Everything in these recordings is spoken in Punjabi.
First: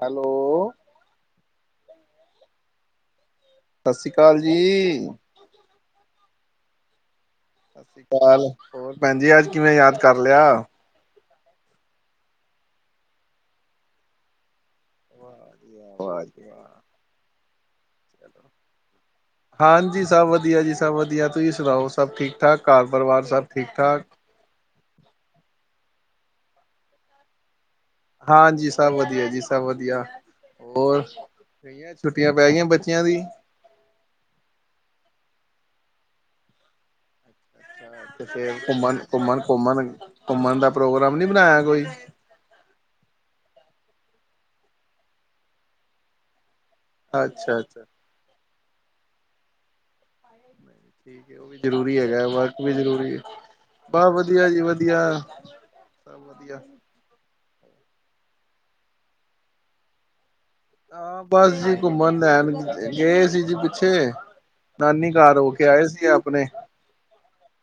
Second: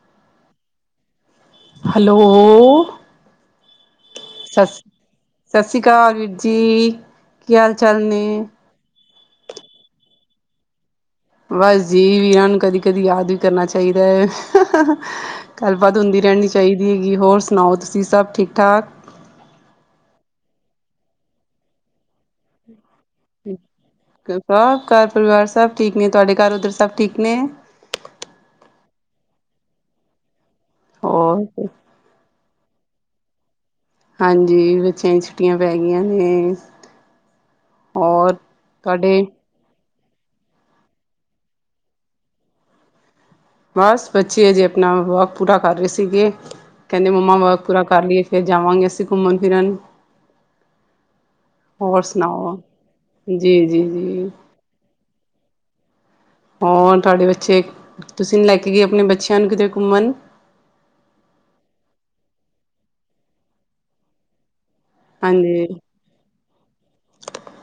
ਹੈਲੋ, ਹੈਲੋ ਸਤਿ ਸ੍ਰੀ ਅਕਾਲ ਜੀ। ਸ਼੍ਰੀ ਅ ਸਤਿ ਸ੍ਰੀ ਅਕਾਲ ਵੀਰ ਜੀ। ਕੀ ਹਾਲ ਚਾਲ ਸਤਿ ਸ਼੍ਰੀ ਨੇ ਅਕਾਲ, ਹੋਰ ਭੈਣ ਜੀ ਅੱਜ ਕਿਵੇ ਯਾਦ ਕਰ ਲਿਆ ਬਸ ਜੀ ਵੀਰਾ ਨੂੰ ਕਦੀ ਕਦੀ ਯਾਦ ਵੀ ਕਰਨਾ ਚਾਹੀਦਾ ਹੈ। ਗੱਲਬਾਤ ਹੁੰਦੀ ਵਾਹ ਰਹਿਣੀ ਜੀ ਵਾਹ। ਚਾਹੀਦੀ ਐ, ਹੈਗੀ ਹੋਰ ਸੁਣਾਓ ਤੁਸੀ ਸਭ ਠੀਕ ਠਾਕ? ਹਾਂਜੀ ਸਭ ਵਧੀਆ ਜੀ ਸਭ ਵਧੀਆ, ਤੁਸੀਂ ਸੁਣਾਓ? ਸਭ ਠੀਕ ਠਾਕ ਘਰ ਪਰਿਵਾਰ ਸਭ ਠੀਕ ਠਾਕ? ਸਭ ਘਰ ਪਰਿਵਾਰ ਸਭ ਠੀਕ ਨੇ, ਤੁਹਾਡੇ ਘਰ ਉਧਰ ਸਭ ਠੀਕ ਨੇ? ਹਾਂਜੀ ਸਭ ਵਧੀਆ ਜੀ ਸਭ ਵਧੀਆ ਹੋਰ ਛੁੱਟੀਆਂ ਪੈ ਗਈਆਂ ਬੱਚਿਆਂ ਦੀ ਹਾਂਜੀ ਬੱਚਿਆਂ ਦੀ ਛੁੱਟੀਆਂ ਪੈ ਗਈਆਂ ਨੇ ਹੋਰ ਤੁਹਾਡੇ ਘੁੰਮਣ-ਘੁੰਮਣ ਦਾ ਪ੍ਰੋਗਰਾਮ ਨੀ ਬਣਾਇਆ ਕੋਈ ਬਸ ਬੱਚੇ ਹਜੇ ਆਪਣਾ ਵਰਕ ਪੂਰਾ ਕਰ ਰਹੇ ਸੀਗੇ, ਕਹਿਦੇ ਮੰਮਾ ਅੱਛਾ ਵਰਕ ਪੂਰਾ ਅੱਛਾ, ਕਰ ਲਈਏ ਫਿਰ ਜਾਵਾਂਗੇ, ਅਸੀ ਘੁੰਮਣ ਫਿਰਨ ਠੀਕ ਹੈ ਉਹ ਵੀ ਜ਼ਰੂਰੀ ਹੋਰ ਹੈਗਾ, ਸੁਣਾਓ ਵਰਕ ਵੀ ਜ਼ਰੂਰੀ ਜੀ ਜੀ ਬਾਹ ਵਧੀਆ ਜੀ ਵਧੀਆ ਸਭ ਵਧੀਆ। ਔਰ ਤੁਹਾਡੇ ਬੱਚੇ ਤੁਸੀਂ ਲੈ ਕੇ ਗਏ, ਆਪਣੇ ਬੱਚਿਆਂ ਨੂੰ ਕਿਤੇ ਘੁੰਮਣ ਹਾਂ ਬਸ ਜੀ ਘੁੰਮਣ ਲੈਣ ਗਏ ਸੀ ਜੀ ਪਿੱਛੇ ਨਾਨੀ ਘਰ ਹੋ ਹਾਂਜੀ ਕੇ ਆਏ ਸੀ, ਆਪਣੇ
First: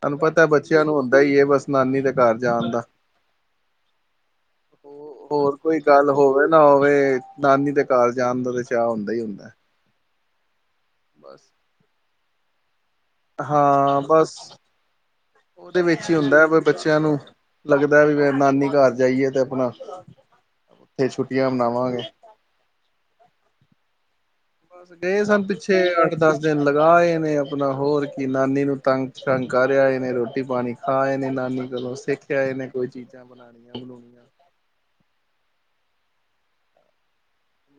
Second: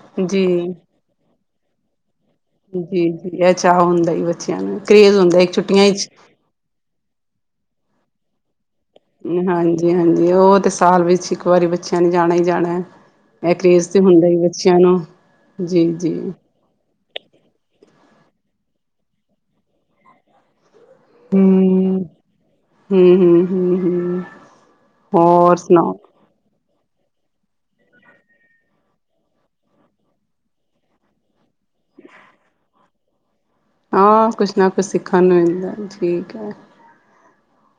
ਤਹਾਨੂੰ ਜੀ ਪਤਾ ਬੱਚਿਆਂ ਨੂੰ ਹੁੰਦਾ ਹੀ ਇਹ ਬਸ ਨਾਨੀ ਦਾ ਘਰ ਜਾਣ ਜੀ ਜੀ ਇਹ ਚਾਅ ਹੁੰਦਾ, ਬੱਚਿਆਂ ਨੂੰ ਕਰੇਜ਼ ਹੁੰਦਾ ਹੋਰ ਕੋਈ ਛੁੱਟੀਆਂ ਹੀ ਗੱਲ ਹੋਵੇ ਨਾ ਹੋਵੇ ਨਾਨੀ ਤੇ ਘਰ ਜਾਣ ਦਾ ਤੇ ਚਾਅ ਹੁੰਦਾ ਹੀ ਹੁੰਦਾ ਹਾਂਜੀ ਹਾਂਜੀ ਉਹ ਤੇ ਸਾਲ ਵਿਚ ਇਕ ਵਾਰੀ ਬੱਚਿਆਂ ਨੇ ਜਾਣਾ ਹੀ ਜਾਣਾ ਇਹ ਕਰੇਜ਼ ਤੇ ਹਾਂ ਹੁੰਦਾ ਬਸ ਹੀ ਬੱਚਿਆਂ ਨੂੰ ਉਹਦੇ ਜੀ ਵਿਚ ਜੀ ਹੀ ਹੁੰਦਾ ਹੈ, ਬ ਬੱਚਿਆਂ ਨੂੰ ਲੱਗਦਾ ਵੀ ਮੈ ਨਾਨੀ ਘਰ ਜਾਈਏ, ਤੇ ਆਪਣਾ ਉਥੇ ਛੁੱਟੀਆਂ ਮਨਾਵਾਂਗੇ ਹੂੰ-ਹੂੰ-ਹੂੰ-ਹੂੰ, ਬਸ ਗਏ ਸਨ ਪਿੱਛੇ ਦਸ ਦਿਨ ਲਗਾਏ, ਨੇ ਆਪਣਾ ਹੋਰ ਕੀ ਨਾਨੀ ਨੂੰ ਤੰਗ-ਸ਼ੰਗ ਕਰ ਆਏ ਨੇ ਰੋਟੀ-ਪਾਣੀ ਖਾ ਆਏ ਨੇ ਨਾਨੀ ਕੋਲੋਂ ਸਿੱਖ ਆਏ, ਨੇ ਕੋਈ ਚੀਜ਼ਾਂ ਬਣਾਉਣੀਆਂ। ਬਣਾਉਣੀਆਂ ਹਾਂ ਕੁਛ ਨਾ ਕੁਛ ਸਿੱਖਣ ਨੂੰ ਮਿਲਦਾ ਠੀਕ ਹੈ।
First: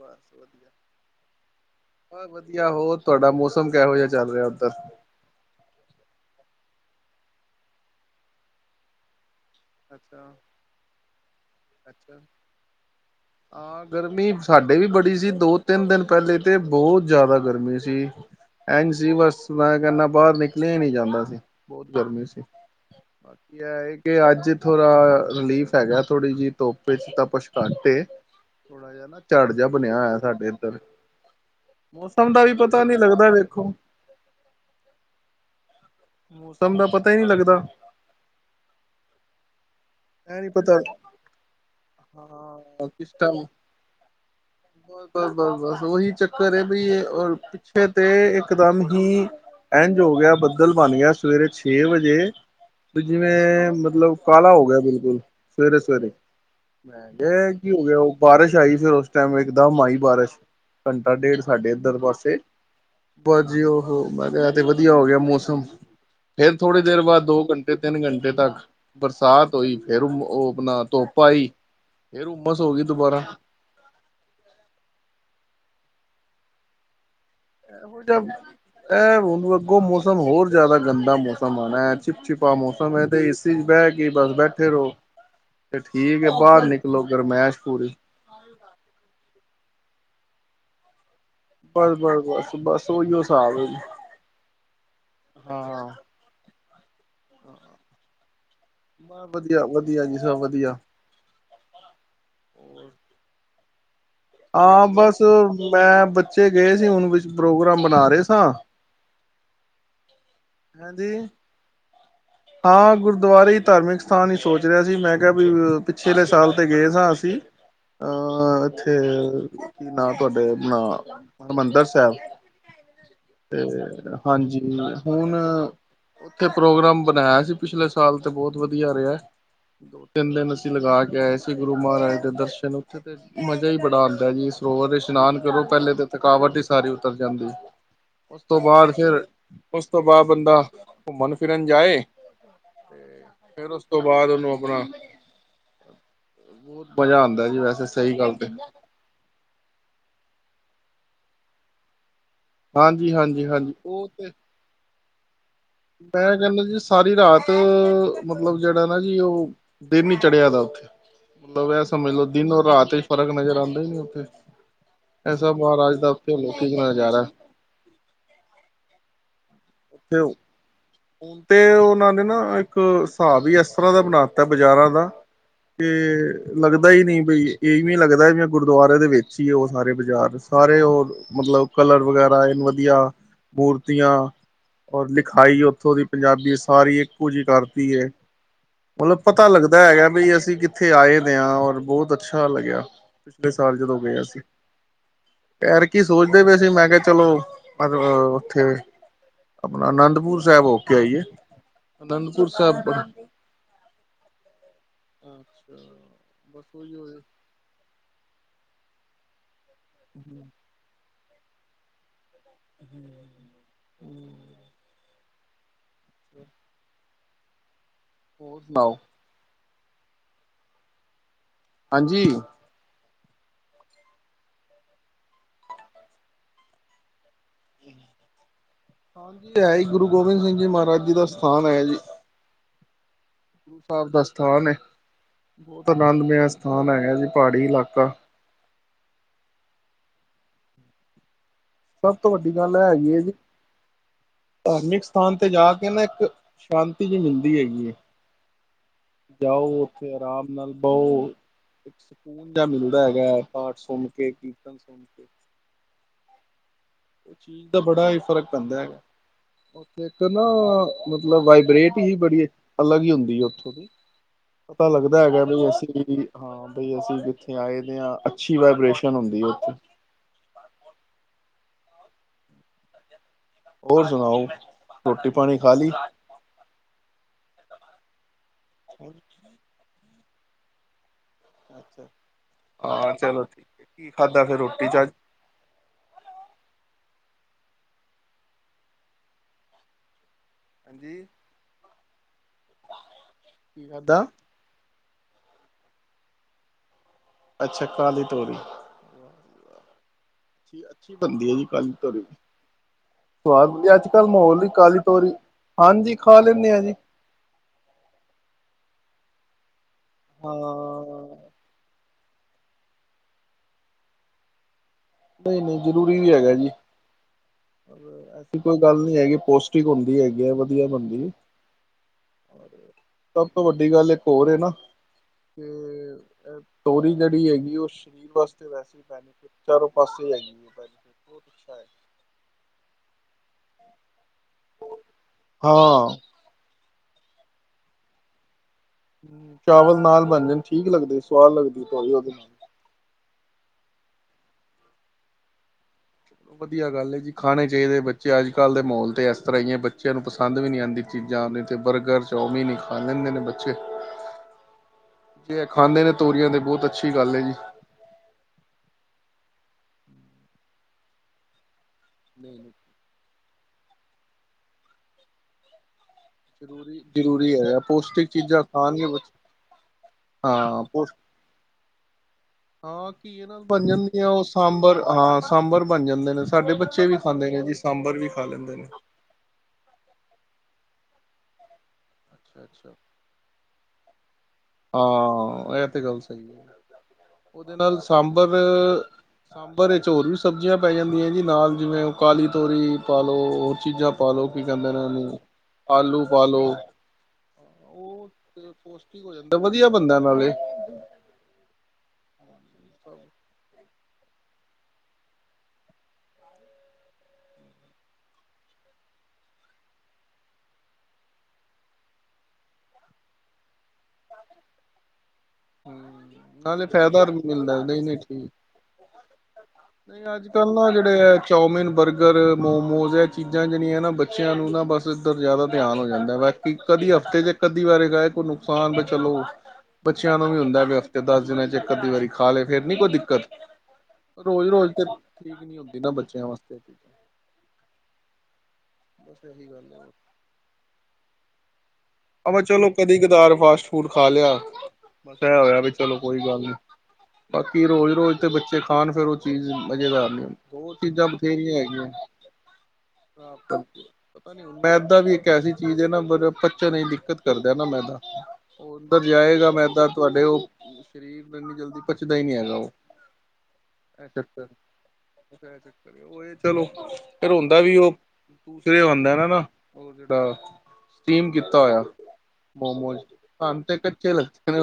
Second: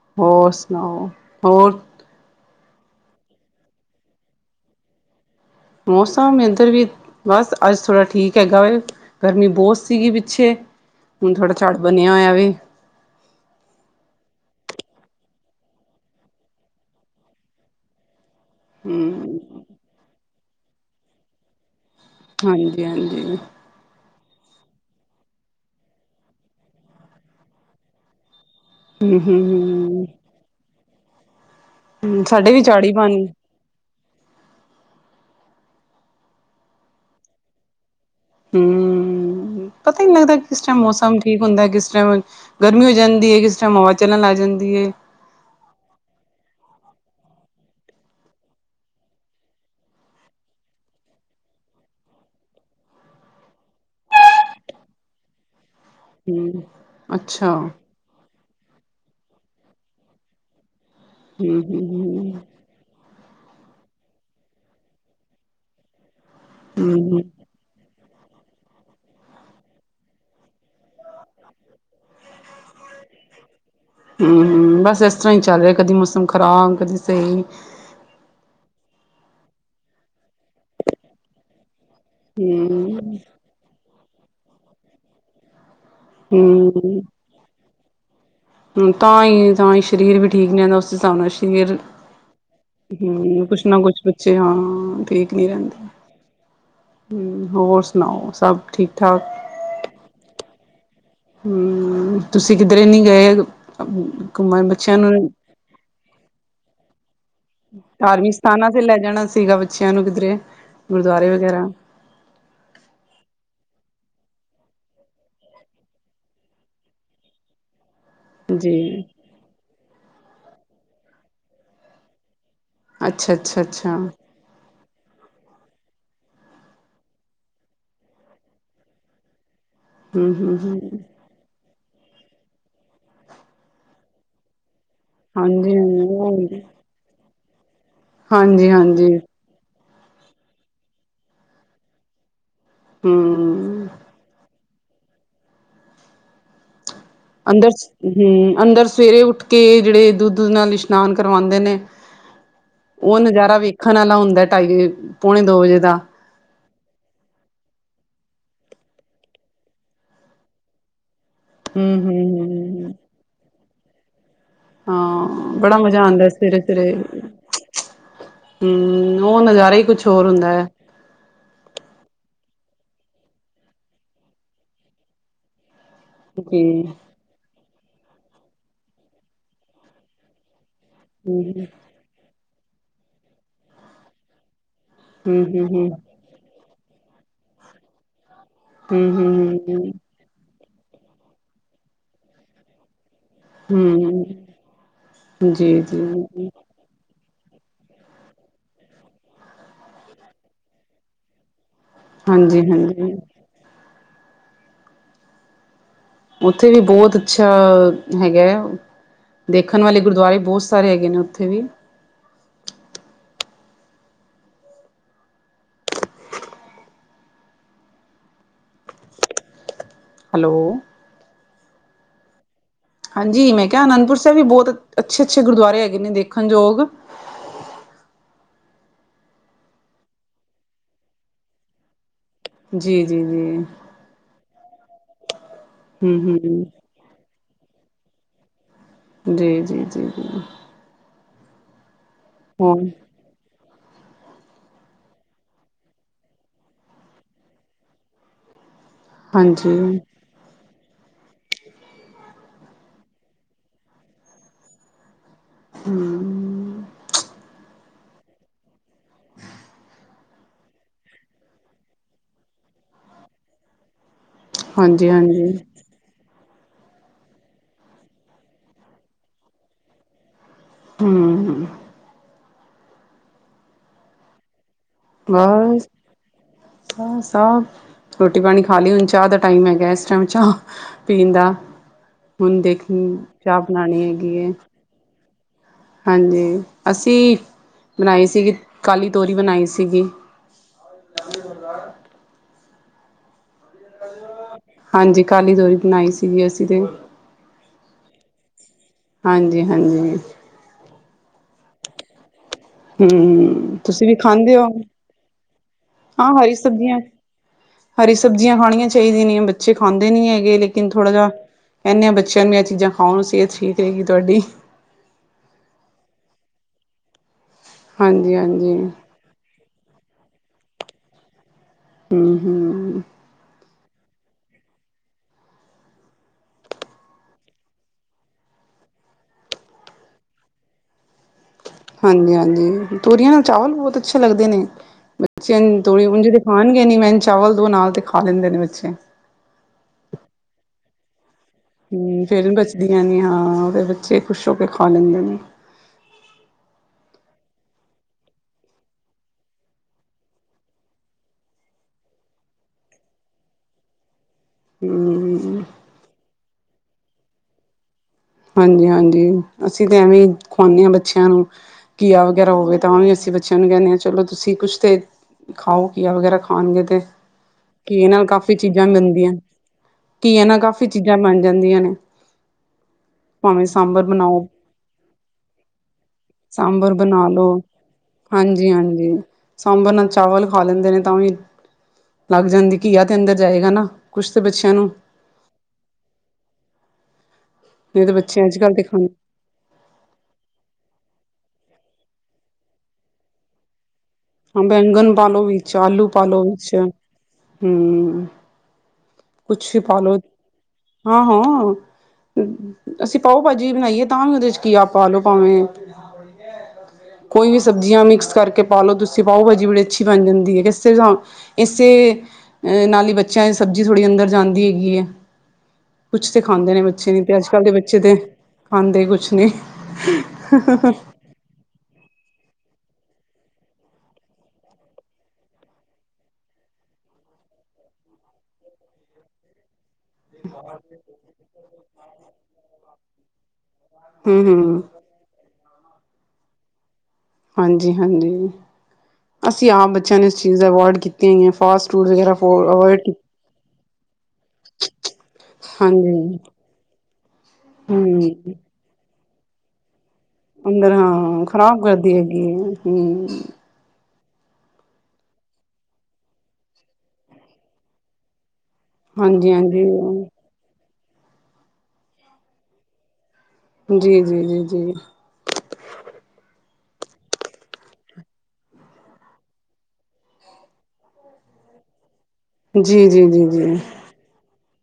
ਬਸ ਹੋਰ ਵਧੀਆ ਸੁਣਾਓ ਹੋਰ? ਬਸ ਵਧੀਆ, ਹੋਰ ਤੁਹਾਡਾ ਮੌਸਮ ਕਿਹੋ ਜਿਹਾ ਚੱਲ ਰਿਹਾ ਉੱਧਰ? ਮੌਸਮ ਇੰਧਰ ਵੀ ਬਸ ਅੱਜ ਥੋੜ੍ਹਾ ਠੀਕ ਹੈਗਾ ਏ ਗਰਮੀ ਬਹੁਤ ਸੀਗੀ ਅੱਛਾ ਪਿੱਛੇ ਹੁਣ ਥੋੜਾ ਝੜ ਬਣਿਆ ਅੱਛਾ ਹੋਇਆ ਵੇ। ਹਾਂ ਗਰਮੀ ਸਾਡੇ ਵੀ ਬੜੀ ਸੀ ਦੋ-ਤਿੰਨ ਦਿਨ ਪਹਿਲੇ ਤੇ ਬਹੁਤ ਜ਼ਿਆਦਾ ਗਰਮੀ ਸੀ। ਐਂਜ ਸੀ ਹੂੰ ਬਸ ਮੈਂ ਕਹਨਾ ਬਾਹਰ ਨਿਕਲਿਆ ਹੀ ਨਹੀਂ ਜਾਂਦਾ ਸੀ, ਬਹੁਤ ਗਰਮੀ ਸੀ। ਹਾਂਜੀ-ਹਾਂਜੀ‌। ਕੇ ਅੱਜ ਥੋੜਾ ਰਿਲੀਫ਼ ਹੈਗਾ, ਥੋੜ੍ਹੀ ਜੀ ਧੁੱਪ ਚ ਤਪਸ਼ ਘੱਟ ਏ। ਥੋੜਾ ਜਿਹਾ ਹੂੰ ਨਾ ਝੜ ਜਿਹਾ ਬਣਿਆ, ਹੂੰ ਹੋਇਆ ਸਾਡੇ ਇੱਧਰ। ਹੂੰ ਮੌਸਮ ਦਾ ਸਾਡੇ ਵੀ ਪਤਾ ਝਾੜ ਹੀ ਨੀ ਬਣ ਲੱਗਦਾ ਵੇਖੋ। ਮੌਸਮ ਦਾ ਪਤਾ ਹੀ ਨਹੀਂ ਲੱਗਦਾ। ਹੂੰ ਪਤਾ ਹੀ ਨਹੀਂ ਲੱਗਦਾ, ਇਹ ਨੀ ਕਿਸ ਟਾਈਮ ਪਤਾ ਮੌਸਮ ਠੀਕ ਹੁੰਦਾ ਕਿਸ ਟਾਈਮ ਗਰਮੀ ਹੋ ਜਾਂਦੀ ਹੈ, ਕਿਸ ਟਾਈਮ ਹਵਾ ਚੱਲਣ ਆ ਜਾਂਦੀ ਹੈ। ਬ ਬਸ ਬਸ ਉਹੀ ਚੱਕਰ ਬਈ ਰ ਪਿੱਛੇ ਤੇ ਇਕ ਦਮ ਹੀ ਇੰਝ ਹੋ ਗਿਆ ਬੱਦਲ ਬਣ ਗਿਆ, ਸਵੇਰੇ ਛੇ ਵਜੇ ਵੀ ਜਿਵੇਂ ਮਤਲਬ ਕਾਲਾ ਹੋ ਗਿਆ, ਬਿਲਕੁਲ ਸਵੇਰੇ-ਸਵੇਰੇ। ਹੂੰ ਮੈਂ ਕਿਆ ਇਹ ਅੱਛਾ ਕਿ ਹੋ ਗਿਆ, ਉਹ ਬਾਰਿਸ਼ ਆਈ, ਫਿਰ ਉਸ ਟਾਈਮ ਇੱਕ ਦਮ ਆਈ ਬਾਰਿਸ਼ ਘੰਟਾ ਡੇਢ ਹੂੰ ਸਾਡੇ ਇੱਧਰ ਪਾਸੇ। ਹੂੰ ਬਸ ਜੀ ਉਹੋ ਮੈਂ ਕਿਹਾ ਤੇ ਵਧੀਆ ਹੋ ਗਿਆ, ਮੌਸਮ ਫੇਰ ਥੋੜੀ ਦੇਰ ਹੂੰ ਬਾਅਦ ਦੋ ਘੰਟੇ ਤੇ ਤਿੰਨ ਘੰਟੇ ਤੱਕ ਬਰਸਾਤ ਹੋਈ, ਫੇਰ ਉਹ ਉਹ ਆਪਣਾ ਧੁੱਪ ਆਈ ਫੇਰ ਉਹ ਬਸ ਹੋ ਗਈ ਦੁਬਾਰਾ। ਹਮ ਬਸ ਇਸ ਤਰ੍ਹਾਂ ਹੀ ਚੱਲ ਰਿਹਾ ਕਦੀ ਮੌਸਮ ਖਰਾਬ ਕਦੀ ਸਹੀ। [unintelligible] ਇਹ ਹੁਣ ਅੱਗੋਂ ਮੌਸਮ ਹੋਰ ਜਿਆਦਾ ਗੰਦਾ ਮੌਸਮ ਆਉਣਾ। ਚਿਪਛਿਪਾ ਮੌਸਮ ਹੈ ਹੂੰ ਤੇ ਏਸੀ ਚ ਬਹਿ ਕੇ ਬਸ ਬੈਠੇ ਰਹੋ। ਤੇ ਠੀਕ ਹੈ ਬਾਹਰ ਹੂੰ ਨਿਕਲੋ ਗਰਮੈਸ਼ ਪੂਰੀ ਹਮ ਤਾਂ ਹੀ ਤਾਂ ਹੀ ਸ਼ਰੀਰ ਵੀ ਠੀਕ ਨਹੀਂ ਹੈਗਾ ਉਸ ਹਿਸਾਬ ਨਾਲ ਫਿਰ ਬਸ ਬਸ ਬਸ ਬਸ ਉਹੀਓ ਹਮ ਹਿਸਾਬ ਹੈ ਕੁਛ ਜੀ ਨਾ ਕੁਛ ਬੱਚੇ ਹਾਂ ਠੀਕ ਨੀ ਰਹਿੰਦੇ। ਹਾਂ ਹਮ ਹੋਰ ਸੁਣਾਓ ਸਭ ਠੀਕ ਠਾਕ? ਵਧੀਆ-ਵਧੀਆ ਜੀ ਸਭ ਵਧੀਆ। ਹਮ ਤੁਸੀਂ ਕਿਧਰੇ ਨਹੀਂ ਗਏ ਘੁੰਮਣ ਹਾਂ ਬੱਚਿਆਂ ਨੂੰ ਬਸ ਮੈਂ ਬੱਚੇ ਗਏ ਸੀ ਹੁਣ ਪ੍ਰੋਗਰਾਮ ਬਣਾ ਰਹੇ ਧਾਰਮਿਕ ਸਾਂ ਸਥਾਨਾਂ ਤੇ ਲੈ ਜਾਣਾ ਸੀਗਾ ਬੱਚਿਆਂ ਨੂੰ ਕਿਧਰੇ ਹਾਂਜੀ ਗੁਰਦੁਆਰੇ ਵਗੈਰਾ। ਹਾਂ ਗੁਰਦੁਆਰੇ ਹੀ ਧਾਰਮਿਕ ਸਥਾਨ ਹੀ ਸੋਚ ਰਿਹਾ ਸੀ ਮੈਂ ਕਿਹਾ ਵੀ ਪਿਛਲੇ ਸਾਲ ਤੇ ਗਏ ਸਾਂ ਅਸੀਂ [inaudible] ਅਹ ਜੀ ਇੱਥੇ ਕੀ ਨਾਂ ਤੁਹਾਡੇ ਅਪਣਾ ਹਰਿਮੰਦਰ ਸਾਹਿਬ। ਅੱਛਾ ਅੱਛਾ ਤੇ ਅੱਛਾ ਹਾਂਜੀ ਹੁਣ ਉੱਥੇ ਪ੍ਰੋਗਰਾਮ ਬਣਾਇਆ ਸੀ ਪਿਛਲੇ ਸਾਲ ਤੇ ਬਹੁਤ ਵਧੀਆ ਰਿਹਾ, ਦੋ ਤਿੰਨ ਹੂੰ ਦਿਨ ਹੂੰ ਅਸੀਂ ਹੂੰ ਲਗਾ ਕੇ ਆਏ ਸੀ। ਗੁਰੂ ਮਹਾਰਾਜ ਦੇ ਦਰਸ਼ਨ ਉੱਥੇ ਤੇ ਮਜ਼ ਹੀ ਬੜਾ ਆਉਂਦਾ ਜੀ ਸਰੋਵਰ ਇਸ਼ਨਾਨ ਕਰੋ ਹਾਂਜੀ ਪਹਿਲੇ ਤੇ ਥਕਾਵਟ ਹਾਂਜੀ ਹੀ ਸਾਰੀ ਉਤਰ ਜਾਂਦੀ, ਉਸ ਤੋਂ ਹਾਂਜੀ ਬਾਅਦ ਹਾਂਜੀ ਫਿਰ ਉਸ ਤੋਂ ਬਾਅਦ ਬੰਦਾ ਘੁੰਮਣ ਫਿਰਨ ਜਾਏ। ਹਮ। ਫੇਰ ਉਸ ਤੋਂ ਬਾਅਦ ਉਹਨੂੰ ਆਪਣਾ ਬਹੁਤ ਮਜ਼ਾ ਆਉਂਦਾ ਜੀ ਅੰਦਰ ਵੈਸੇ ਸਹੀ ਗੱਲ ਤੇ ਹਮ ਅੰਦਰ ਸਵੇਰੇ ਉੱਠ। ਕੇ ਜਿਹੜੇ ਦੁੱਧ ਨਾਲ ਇਸ਼ਨਾਨ ਕਰਵਾਉਂਦੇ ਨੇ। ਹਾਂਜੀ ਉਹ ਹਾਂਜੀ ਨਜ਼ਾਰਾ ਹਾਂਜੀ ਵੇਖਣ ਉਹ ਵਾਲਾ ਤੇ ਹੁੰਦਾ ਢਾਈ ਵਜੇ ਪੌਣੇ ਦੋ ਵਜੇ ਦਾ। ਮੈਂ ਕਹਿੰਦਾ ਜੀ ਸਾਰੀ ਰਾਤ ਮਤਲਬ ਜਿਹੜਾ ਨਾ ਜੀ ਉਹ। ਦਿਨ ਨੀ ਚੜਿਆਦਾ ਉੱਥੇ। ਮਤਲਬ ਇਹ ਹਮ ਹਮ ਸਮਝ ਲਓ ਹਮ ਦਿਨ ਔਰ ਹਮ ਹਮ ਰਾਤ ਚ ਫ਼ਰਕ ਨਜ਼ਰ ਆਉਂਦਾ ਏ ਉੱਥੇ। ਐਸਾ ਹਾਂ ਬੜਾ ਮਹਾਰਾਜ ਮਜ਼ਾ ਦਾ ਆਉਂਦਾ ਉੱਥੇ ਸਵੇਰੇ ਲੋਕੀ ਸਵੇਰੇ ਨਜ਼ਾਰਾ। ਹਮ ਉਹ ਨਜ਼ਾਰਾ ਹੀ ਕੁਛ ਤੇ ਹੋਰ ਹੁੰਦਾ ਏ। ਹੁਣ ਤੇ ਉਹਨਾਂ ਨੇ ਨਾ ਇੱਕ ਸਾਬ ਈ ਇਸ ਤਰ੍ਹਾਂ ਦਾ ਬਣਾ ਦਿੱਤਾ ਬਜ਼ਾਰਾਂ ਦਾ। ਤੇ। ਜੀ ਲੱਗਦਾ ਹੀ ਨੀ ਬਈ ਇਹ ਵੇ ਲੱਗਦਾ ਵੀ ਗੁਰਦੁਆਰੇ ਦੇ ਵਿੱਚ ਹੀ ਉਹ ਸਾਰੇ ਬਾਜ਼ਾਰ ਸਾਰੇ ਉਹ। ਹਮ ਮਤਲਬ ਕਲਰ ਵਗੈਰਾ ਵਧੀਆ ਮੂਰਤੀਆਂ ਔਰ ਹਮ ਲਿਖਾਈ। ਹਮ ਉੱਥੋਂ ਦੀ ਪੰਜਾਬੀ ਸਾਰੀ ਇੱਕੋ ਜਿਹੀ ਕਰਤੀ ਹੈ ਹਮ ਮਲਬ ਪਤਾ ਲੱਗਦਾ ਹਮ ਹੈਗਾ ਬਈ ਅਸੀਂ ਕਿੱਥੇ। ਇੱਥੇ ਆਏ ਦੇ ਆ ਔਰ ਬਹੁਤ ਅੱਛਾ ਲੱਗਿਆ। ਪਿਛਲੇ ਸਾਲ ਜਦੋਂ ਗਿਆ ਹਮ ਹਮ ਸੀ ਜੀ ਐਰ ਕੀ ਜੀ ਸੋਚਦੇ ਪਏ ਸੀ ਮੈਂ ਕਿਹਾ ਚਲੋ। ਮਤਲਬ ਉੱਥੇ ਆਪਣਾ ਅਨੰਦਪੁਰ ਸਾਹਿਬ ਹੋਕੇ ਆਈਏ। ਅਨੰਦਪੁਰ ਹਾਂਜੀ ਸਾਹਿਬ। ਹਾਂਜੀ ਅੱਛਾ। ਉੱਥੇ ਵੀ ਬਹੁਤ ਅੱਛਾ ਹੈਗਾ ਐਂ ਦੇਖਣ ਵਾਲੇ ਗੁਰਦੁਆਰੇ ਬਹੁਤ। ਸਾਰੇ ਹੈਗੇ ਨੇ ਉੱਥੇ ਵੀ। ਹਮ, ਹਮ। [inaudible] ਹੋਰ ਸੁਣਾਓ? ਹੈਲੋ। ਹਾਂਜੀ। ਹਾਂਜੀ ਮੈਂ ਕਿਹਾ ਅਨੰਦਪੁਰ ਸਾਹਿਬ ਵੀ ਬਹੁਤ ਅੱਛੇ-ਅੱਛੇ ਗੁਰਦੁਆਰੇ ਹੈਗੇ ਨੇ ਦੇਖਣਜੋਗ। ਹਾਂਜੀ ਹੈਈ ਗੁਰੂ ਗੋਬਿੰਦ ਸਿੰਘ ਜੀ ਮਹਾਰਾਜ ਜੀ ਦਾ ਸਥਾਨ ਹੈ ਜੀ। ਜੀ ਜੀ ਜੀ। ਗੁਰ ਸਾਹਿਬ ਦਾ ਸਥਾਨ ਹੈ ਬਹੁਤ ਹਮ ਆਨੰਦਮਯ ਹਮ ਸਥਾਨ ਹੈ ਜੀ ਪਹਾੜੀ ਇਲਾਕਾ। ਜੀ ਜੀ ਜੀ ਜੀ। ਸਭ ਤੋਂ ਵੱਡੀ ਗੱਲ ਹੋਰ ਇਹ ਹੈਗੀ ਹੈ ਜੀ। ਧਾਰਮਿਕ ਸਥਾਨ ਤੇ ਜਾ ਕੇ ਨਾ ਇੱਕ, ਸ਼ਾਂਤੀ ਜੀ ਮਿਲਦੀ ਹੈਗੀ ਹੈ। ਜਾਓ ਹਾਂਜੀ ਉੱਥੇ ਆਰਾਮ ਨਾਲ ਬੋ। ਸਕੂਨ ਜਿਹਾ ਮਿਲਦਾ ਹੈਗਾ। ਪਾਠ ਸੁਣ ਕੇ, ਕੀਰਤਨ ਸੁਣ ਕੇ। ਹੂੰ ਚੀਜ਼ ਦਾ ਬੜਾ ਹੀ ਫ਼ਰਕ ਪੈਂਦਾ ਹੈਗਾ। ਇੱਕ ਨਾ ਮਤਲਬ, ਵਾਈਬਰੇਟ ਹੀ ਬੜੀ ਅਲੱਗ ਹੀ ਹੁੰਦੀ ਹੈ ਉੱਥੋਂ ਦੀ। ਪਤਾ ਹਾਂਜੀ ਲੱਗਦਾ ਹੈਗਾ ਹਾਂਜੀ ਬਈ ਅਸੀਂ ਵੀ ਜੀ ਹਾਂ ਬਈ ਅਸੀਂ ਜਿੱਥੇ ਆਏ ਦੇ ਹਾਂ। ਅੱਛੀ ਵਾਈਬ੍ਰੇਸ਼ਨ ਹੁੰਦੀ ਆ ਉੱਥੇ। ਹੂੰ ਹੂੰ। ਹੋਰ ਸੁਣਾਓ। ਰੋਟੀ ਪਾਣੀ ਖਾ ਬਸ। ਲਈ ਹੁਣ ਸਭ ਰੋਟੀ ਪਾਣੀ ਖਾਲੀ ਹੁਣ ਚਾਹ ਦਾ ਟਾਈਮ ਹੈਗਾ। ਇਸ ਟਾਈਮ ਚਾਹ ਪੀਣ ਦਾ। ਅੱਛਾ ਹੁਣ ਹਾਂ ਦੇਖਨੀ ਚਲੋ ਚਾਹ ਠੀਕ ਹੈ ਬਣਾਉਣੀ ਹੈਗੀ ਏ। ਕੀ ਚਾ ਹਾਂਜੀ। ਅਸੀਂ ਬਣਾਈ ਸੀਗੀ, ਕਾਲੀ ਤੋਰੀ ਬਣਾਈ ਸੀਗੀ। ਹਾਂਜੀ। [unintelligible] ਕੀ ਖਾਦਾ? ਹਾਂਜੀ ਕਾਲੀ ਤੋਰੀ ਬਣਾਈ ਸੀਗੀ ਅਸੀਂ ਤੇ। ਅੱਛਾ। ਕਾਲੀ ਤੋਰੀ‌ ਹਾਂਜੀ-ਹਾਂਜੀ। ਅੱਛੀ-ਅੱਛੀ ਬਣਦੀ ਹੈ ਜੀ ਕੱਲ ਤੋਰੀ। ਸਵਾਦ ਹੂੰ ਤੁਸੀਂ ਵੀ ਅੱਜ-ਕੱਲ ਖਾਂਦੇ ਮਹੌਲ ਹੋ ਦੀ ਕਾਲੀ ਤੋਰੀ, ਹਾਂਜੀ ਹਾਂ ਖਾ ਹਰੀ ਲੈਂਨੇ ਆ ਜੀ। ਸਬਜ਼ੀਆਂ ਹਰੀ ਸਬਜ਼ੀਆਂ ਖਾਣੀਆਂ ਚਾਹੀਦੀਆਂ ਨੇ, ਬੱਚੇ ਖਾਂਦੇ ਨੀ ਹੈਗੇ ਲੇਕਿਨ ਥੋੜ੍ਹਾ ਜਿ- ਹਾਂ ਕਹਿੰਨੇ ਆਂ ਬੱਚਿਆਂ ਨੂੰ ਇਹ ਚੀਜ਼ਾਂ ਖਾਉਣ। ਸਿਹਤ ਠੀਕ ਰਹੇਗੀ ਤੁਹਾਡੀ। ਨਈਂ-ਨਈਂ ਜ਼ਰੂਰੀ ਵੀ ਹੈਗਾ ਜੀ। ਹਾਂਜੀ ਐਸੀ ਹਾਂਜੀ ਕੋਈ ਗੱਲ ਨੀ ਹੈਗੀ ਪੋਸ ਟੀਕ ਹੁੰਦੀ ਹੈਗੀ ਐ। ਵਧੀਆ ਬਣਦੀ ਹੂੰ ਹੂੰ ਸਭ ਤੋਂ ਵੱਡੀ ਗੱਲ ਇੱਕ ਹੋਰ ਏ ਨਾ, ਤੇ ਅ ਤੋਰੀ ਜਿਹੜੀ ਹੈਗੀ ਏ, ਉਹ ਸ਼ਰੀਰ ਵਾਸਤੇ ਵੈਸੇ ਬੈਸਟ ਚਾਰੋਂ ਪਾਸੇ ਹੈਗੀ ਐਂ। ਹਾਂਜੀ-ਹਾਂਜੀ ਤੋਰੀਆਂ ਨਾ ਚਾਵਲ ਬਹੁਤ ਅੱਛੇ ਲੱਗਦੇ ਨੇ, ਬੱਚਿਆ ਨੂੰ ਤੋਰੀ ਹਾਂ ਜ ਖਾਣਗੇ ਨੀ। ਮੈਂ ਚਾਵਲ ਦੋ ਨਾਲ਼ ਤੇ ਖਾ ਲੈਂਦੇ ਨੇ ਬੱਚੇ। ਹੂੰ। ਚਾਵਲ ਨਾਲ ਬਣ ਜਾਣ ਠੀਕ ਲੱਗਦੇ, ਸਵਾਦ ਲੱਗਦੇ। ਹੂੰ। ਫੇ਼ਰ ਨ ਬਚਦੀਆਂ ਨੇ, ਹਾਂ ਫੇ਼ਰ ਬੱਚੇ ਖੁਸ਼ ਹੋ ਕੇ ਖਾ ਲੈਂਦੇ ਨੇ। ਵਧੀਆ ਗੱਲ ਏ ਜੀ। ਖਾਣੇ ਚਾਹੀਦੇ ਬੱਚੇ ਅੱਜ-ਕੱਲ੍ਹ ਦੇ ਮਾਹੌਲ ਤੇ ਇਸ ਤਰ੍ਹਾਂ ਈ ਐ ਬੱਚਿਆਂ ਨੂੰ ਪਸੰਦ ਵੀ ਨੀ ਆਂਦੀ। ਚੀਜ਼ਾਂ। ਨੇ ਤੇ ਬਰਗਰ ਚੌਮਿਨ ਈ ਖਾ ਲੈਂਦੇ ਨੇ ਬੱਚੇ। [inaudible] ਜੇ ਐ ਖਾਂਦੇ ਨੇ ਤੋਰੀਆਂ। ਤੇ ਬਹੁਤ ਅੱਛੀ ਗੱਲ ਐ ਜੀ। ਹਾਂਜੀ ਹਾਂਜੀ। ਅਸੀਂ ਤੇ ਐਵੇਂ ਈ ਖਵਾਉਂਨੇ ਆਂ ਬੱਚਿਆਂ ਨੂੰ, ਘੀਆ ਵਗੈਰਾ ਹੋਵੇ ਜ਼ਰੂਰੀ ਤਾਂ ਵੀ ਅਸੀਂ ਬੱਚ ਬੱਚਿਆਂ ਨੂੰ ਕਹਦੀਆ ਚਲੋ। ਤੁਸੀਂ ਕੁੱਛ ਤੇ ਖਾਓ ਘੀਆ ਵਗੈਰਾ ਖਾ ਹੋਰ ਨੀ ਤੇ, ਜ਼ਰੂਰੀ ਹੈ ਘੀਆ ਨਾਲ ਪੌਸ਼ਟਿਕ ਕਾਫ਼ੀ ਚੀਜ਼ਾਂ ਖਾਣਗੇ ਬਣ ਦੀਆਂ ਬੱਚੇ ਹਨ। ਤਾਂ ਹੀ ਨਾ ਹਾਂ ਕਾਫ਼ੀ ਪੋਸ਼ ਚੀਜ਼ਾਂ ਬਣ ਜਾਂਦੀਆਂ ਨੇ। ਹਾਂ। ਘੀਆ ਨਾਲ ਭਾਵੇਂ ਬਣ ਸਾਂਬਰ ਜਾਂਦੀ ਆ। ਉਹ ਬਣਾਓ ਸਾਂਬਰ ਹਾਂ ਸਾਂਬਰ ਬਣ ਜਾਂਦੇ ਨੇ ਸਾਡੇ ਬੱਚੇ ਵੀ ਖਾਂਦੇ ਨੇ ਜੀ, ਸਾਂਬਰ ਵੀ। ਖਾ ਲੈਂਦੇ ਨੇ ਹਾਂਜੀ-ਹਾਂਜੀ। ਸਾਂਬਰ ਨਾਲ ਚਾਵਲ ਖਾ ਲੈਂਦੇ ਨੇ, ਤਾਂ ਵੀ ਲੱਗ ਅੱਛਾ ਜਾਂਦੀ ਅੱਛਾ ਘੀਆ ਤੇ ਅੰਦਰ ਜਾਏਗਾ ਨਾ। ਕੁਛ ਤੇ ਬੱਚਿਆਂ ਨੂੰ ਹਾਂ। ਇਹ ਤੇ ਗੱਲ ਸਹੀ ਏ, ਉਹਦੇ ਨਾਲ ਨਹੀਂ ਤੇ ਬੱਚੇ ਸਾਂਬਰ ਅੱਜ ਕੱਲ੍ਹ ਤੇ ਖਾਂਦੇ ਸਾਂਬਰ ਵਿੱਚ ਹੋਰ ਵੀ ਸਬਜ਼ੀਆਂ ਪੈ ਜਾਂਦੀਆਂ ਜੀ। ਨਾਲ਼ ਜਿਵੇਂ ਓ ਕਾਲੀ ਤੋਰੀ ਪਾ ਲਓ ਹੋਰ ਚੀਜ਼ਾਂ ਪਾਲੋ ਕੀ ਹਾਂ ਕਹਿੰਦੇ ਬੈਂਗਨ ਉਹਨੂੰ ਪਾਲੋ ਵਿੱਚ ਆਲੂ ਵਿੱਚ ਪਾਲੋ। ਹੂੰ ਤੇ ਪੌਸ਼ਟਿਕ ਹੋਇਆ ਕੁਛ ਪਾਲੋ, ਹਾਂ-ਹਾਂ ਅਸੀਂ ਪਾਓ ਭਾਜੀ ਬਣਾਈਏ। ਤਾਂ ਵੀ ਉਹਦੇ 'ਚ ਘੀਆ ਪਾ ਲਓ ਭਾਵੇਂ। ਕੋਈ ਵੀ ਸਬਜ਼ੀਆਂ ਮਿਕਸ ਕਰਕੇ ਪਾਲੋ ਤੁਸੀਂ ਪਾਓ ਭਾਜੀ ਬੜੀ ਅੱਛੀ ਬਣ ਜਾਂਦੀ ਏ ਕਿਸ ਇਸੇ ਅਹ ਨਾਲ਼ ਹੀ ਬੱਚਿਆਂ ਸਬਜ਼ੀ ਥੋੜ੍ਹੀ ਅੰਦਰ ਜਾਂਦੀ ਹੈਗੀ ਏ। ਹਮ ਕੁੱਛ ਤੇ ਖਾਂਦੇ ਨੇ ਨਾਲੇ ਬੱਚੇ ਨੀ ਫਾਇਦਾ ਤੇ ਅੱਜ-ਕੱਲ ਦੇ ਮਿਲਦਾ ਬੱਚੇ ਨਹੀਂ ਤੇ ਨਹੀਂ ਠੀਕ ਖਾਂਦੇ ਕੁਛ ਨਹੀਂ। ਨਹੀਂ ਅੱਜ-ਕੱਲ੍ਹ ਨਾ ਜਿਹੜੇ ਆ ਚੌਮਿਨ, ਬਰਗਰ, ਮੋਮੋਸ ਇਹ ਚੀਜ਼ਾਂ ਜਿਹੜੀਆਂ ਨਾ ਬੱਚਿਆਂ ਨੂੰ ਨਾ ਬਸ ਇੱਧਰ ਜ਼ਿਆਦਾ ਧਿਆਨ ਹੋ ਜਾਂਦਾ ਵਾ। ਕਿ ਕਦੀ ਹਫ਼ਤੇ 'ਚ ਇੱਕ-ਅੱਧੀ ਵਾਰੀ ਖਕੋਈ ਨੁਕਸਾਨ ਬਈ ਚਲੋ [unintelligible] ਬੱਚਿਆਂ ਨੂੰ ਵੀ ਹੁੰਦਾ ਵੀ ਹਫ਼ਤੇ ਦਸ ਦਿਨਾਂ ਚ ਇੱਕ-ਅੱਧੀ ਵਾਰੀ ਖਾ ਲਏ ਫੇ਼ਰ ਨੀ ਕੋਈ ਦਿੱਕਤ ਹੂੰ ਹੂੰ ਰੋਜ਼-ਰੋਜ਼ ਠੀਕ ਨੀ ਹੁੰਦੀ ਨਾ ਬੱਚਿਆਂ ਵਾਸਤੇ। ਹਾਂਜੀ-ਹਾਂਜੀ ਬਸ ਇਹੀ ਅਸੀਂ ਆਪ ਗੱਲ ਹੈ। ਬੱਚਿਆਂ ਨੂੰ ਇਸ ਚੀਜ਼ ਅਵੋਇਡ ਕੀਤੀ ਹੋਈਆਂ ਫਾਸਟ-ਫੂਡ ਵਗੈਰਾ। ਆਪੈ ਚਲੋ ਅਵੋਇਡ ਕੀ ਕਦੀ-ਕਦਾਰ ਫਾਸਟ ਫੂਡ ਖਾ ਲਿਆ। ਬੱਟ ਐ ਹੋਇਆ ਵੀ ਚਲੋ ਕੋਈ ਹਾਂਜੀ ਗੱਲ ਨੀ, ਬਾਕੀ ਰੋਜ਼-ਰੋਜ਼ ਤੇ ਹੂੰ ਬੱਚੇ ਖਾਣ ਫ਼ਿਰ ਚੀਜ਼ ਮਜ਼ੇਦਾਰ ਨੇ ਅੰਦਰਾਂ ਖ਼ਰਾਬ ਕਰ ਦੀ ਹੈਗੀ ਐ। [unintelligible] ਪਤਾ ਨੀ ਮੈਦਾ ਵੀ ਇੱਕ ਐਸੀ ਚੀਜ਼ ਐ ਨਾ ਪਰ ਬੱਚੇ ਨੇ ਦਿੱਕਤ ਕਰਦੈ ਨਾ ਮੈਦਾ। ਓਧਰ ਹਾਂਜੀ ਜਾਏਗਾ ਹਾਂਜੀ ਮੈਦਾ ਤੁਹਾਡੇ ਉਹ ਸਰੀਰ ਨੂੰ ਇੰਨੀ ਜਲਦੀ ਪਚਦਾ ਈ ਨੀ ਹੈਗਾ ਉਹ [unintelligible] ਜੀ ਜੀ ਆ ਜੀ ਚੱਕਰ ਜੀ ਆ ਚਲੋ ਫ਼ਿਰ ਹੁੰਦਾ ਵੀ ਓ, ਦੂਸਰੇ ਆਂਦੇ ਨਾ ਨਾ ਉਹ ਜਿਹੜਾ ਸਟੀਮ ਕੀ ਤਾ ਹੋਇਆ ਜੀ ਜੀ ਮੋਮੋ ਜੀ ਜੀ ਜੀ ਤੇ ਹੂੰ ਕੱਚੇ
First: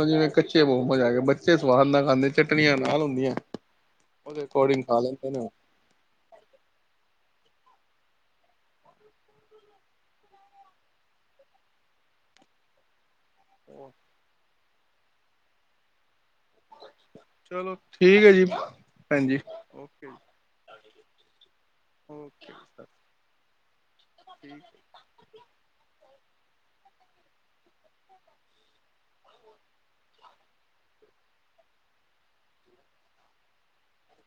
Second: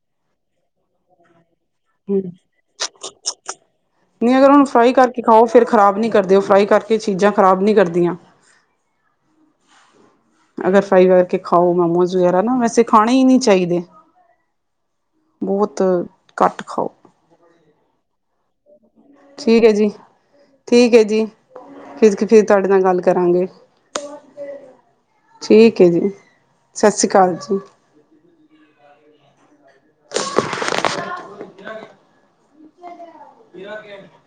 ਜਿਵੇ ਕੱਚੇ ਮੋਮੋਜ਼ ਆ [unintelligible] ਬੱਚੇ ਸਵਾਦ ਨਾਲ ਖਾਂਦੇ ਚਟਣੀਆਂ ਨਾਲ ਹੁੰਦੀਆਂ ਨਹੀਂ ਉਹਦੇ ਅਗਰ ਉਹਨੂੰ ਅਕੋਰਡਿੰਗ ਫਰਾਈ ਖਾ ਕਰਕੇ ਲੈਂਦੇ ਖਾਓ ਨੇ। ਫਿਰ ਖ਼ਰਾਬ ਨਹੀਂ ਕਰਦੇ ਉਹ ਫਰਾਈ ਕਰਕੇ ਚੀਜ਼ਾਂ ਖਰਾਬ ਨਹੀਂ ਕਰਦੀਆਂ। [inaudible] ਅਗਰ ਫਰਾਈ ਕਰਕੇ ਖਾਓ ਨਾ ਮੈਮੋ ਵਗੈਰਾ ਨਾ ਵੈਸੇ ਖਾਣੇ ਹੀ ਨੀ ਚਾਹੀਦੇ। ਉਹ। ਬਹੁਤ ਘੱਟ ਖਾਓ। ਚਲੋ ਠੀਕ ਹੈ ਜੀ। ਠੀਕ ਐ ਜੀ ਠੀਕ ਐ ਜੀ ਫਿਰ ਫਿਰ ਓਕੇ ਤੁਹਾਡੇ ਨਾਲ ਸਤਿ ਗੱਲ ਕਰਾਂਗੇ। [inaudible] [inaudible] ਠੀਕ ਐ ਜੀ ਸਤਿ ਸ਼੍ਰੀ ਅਕਾਲ ਜੀ। [unintelligible]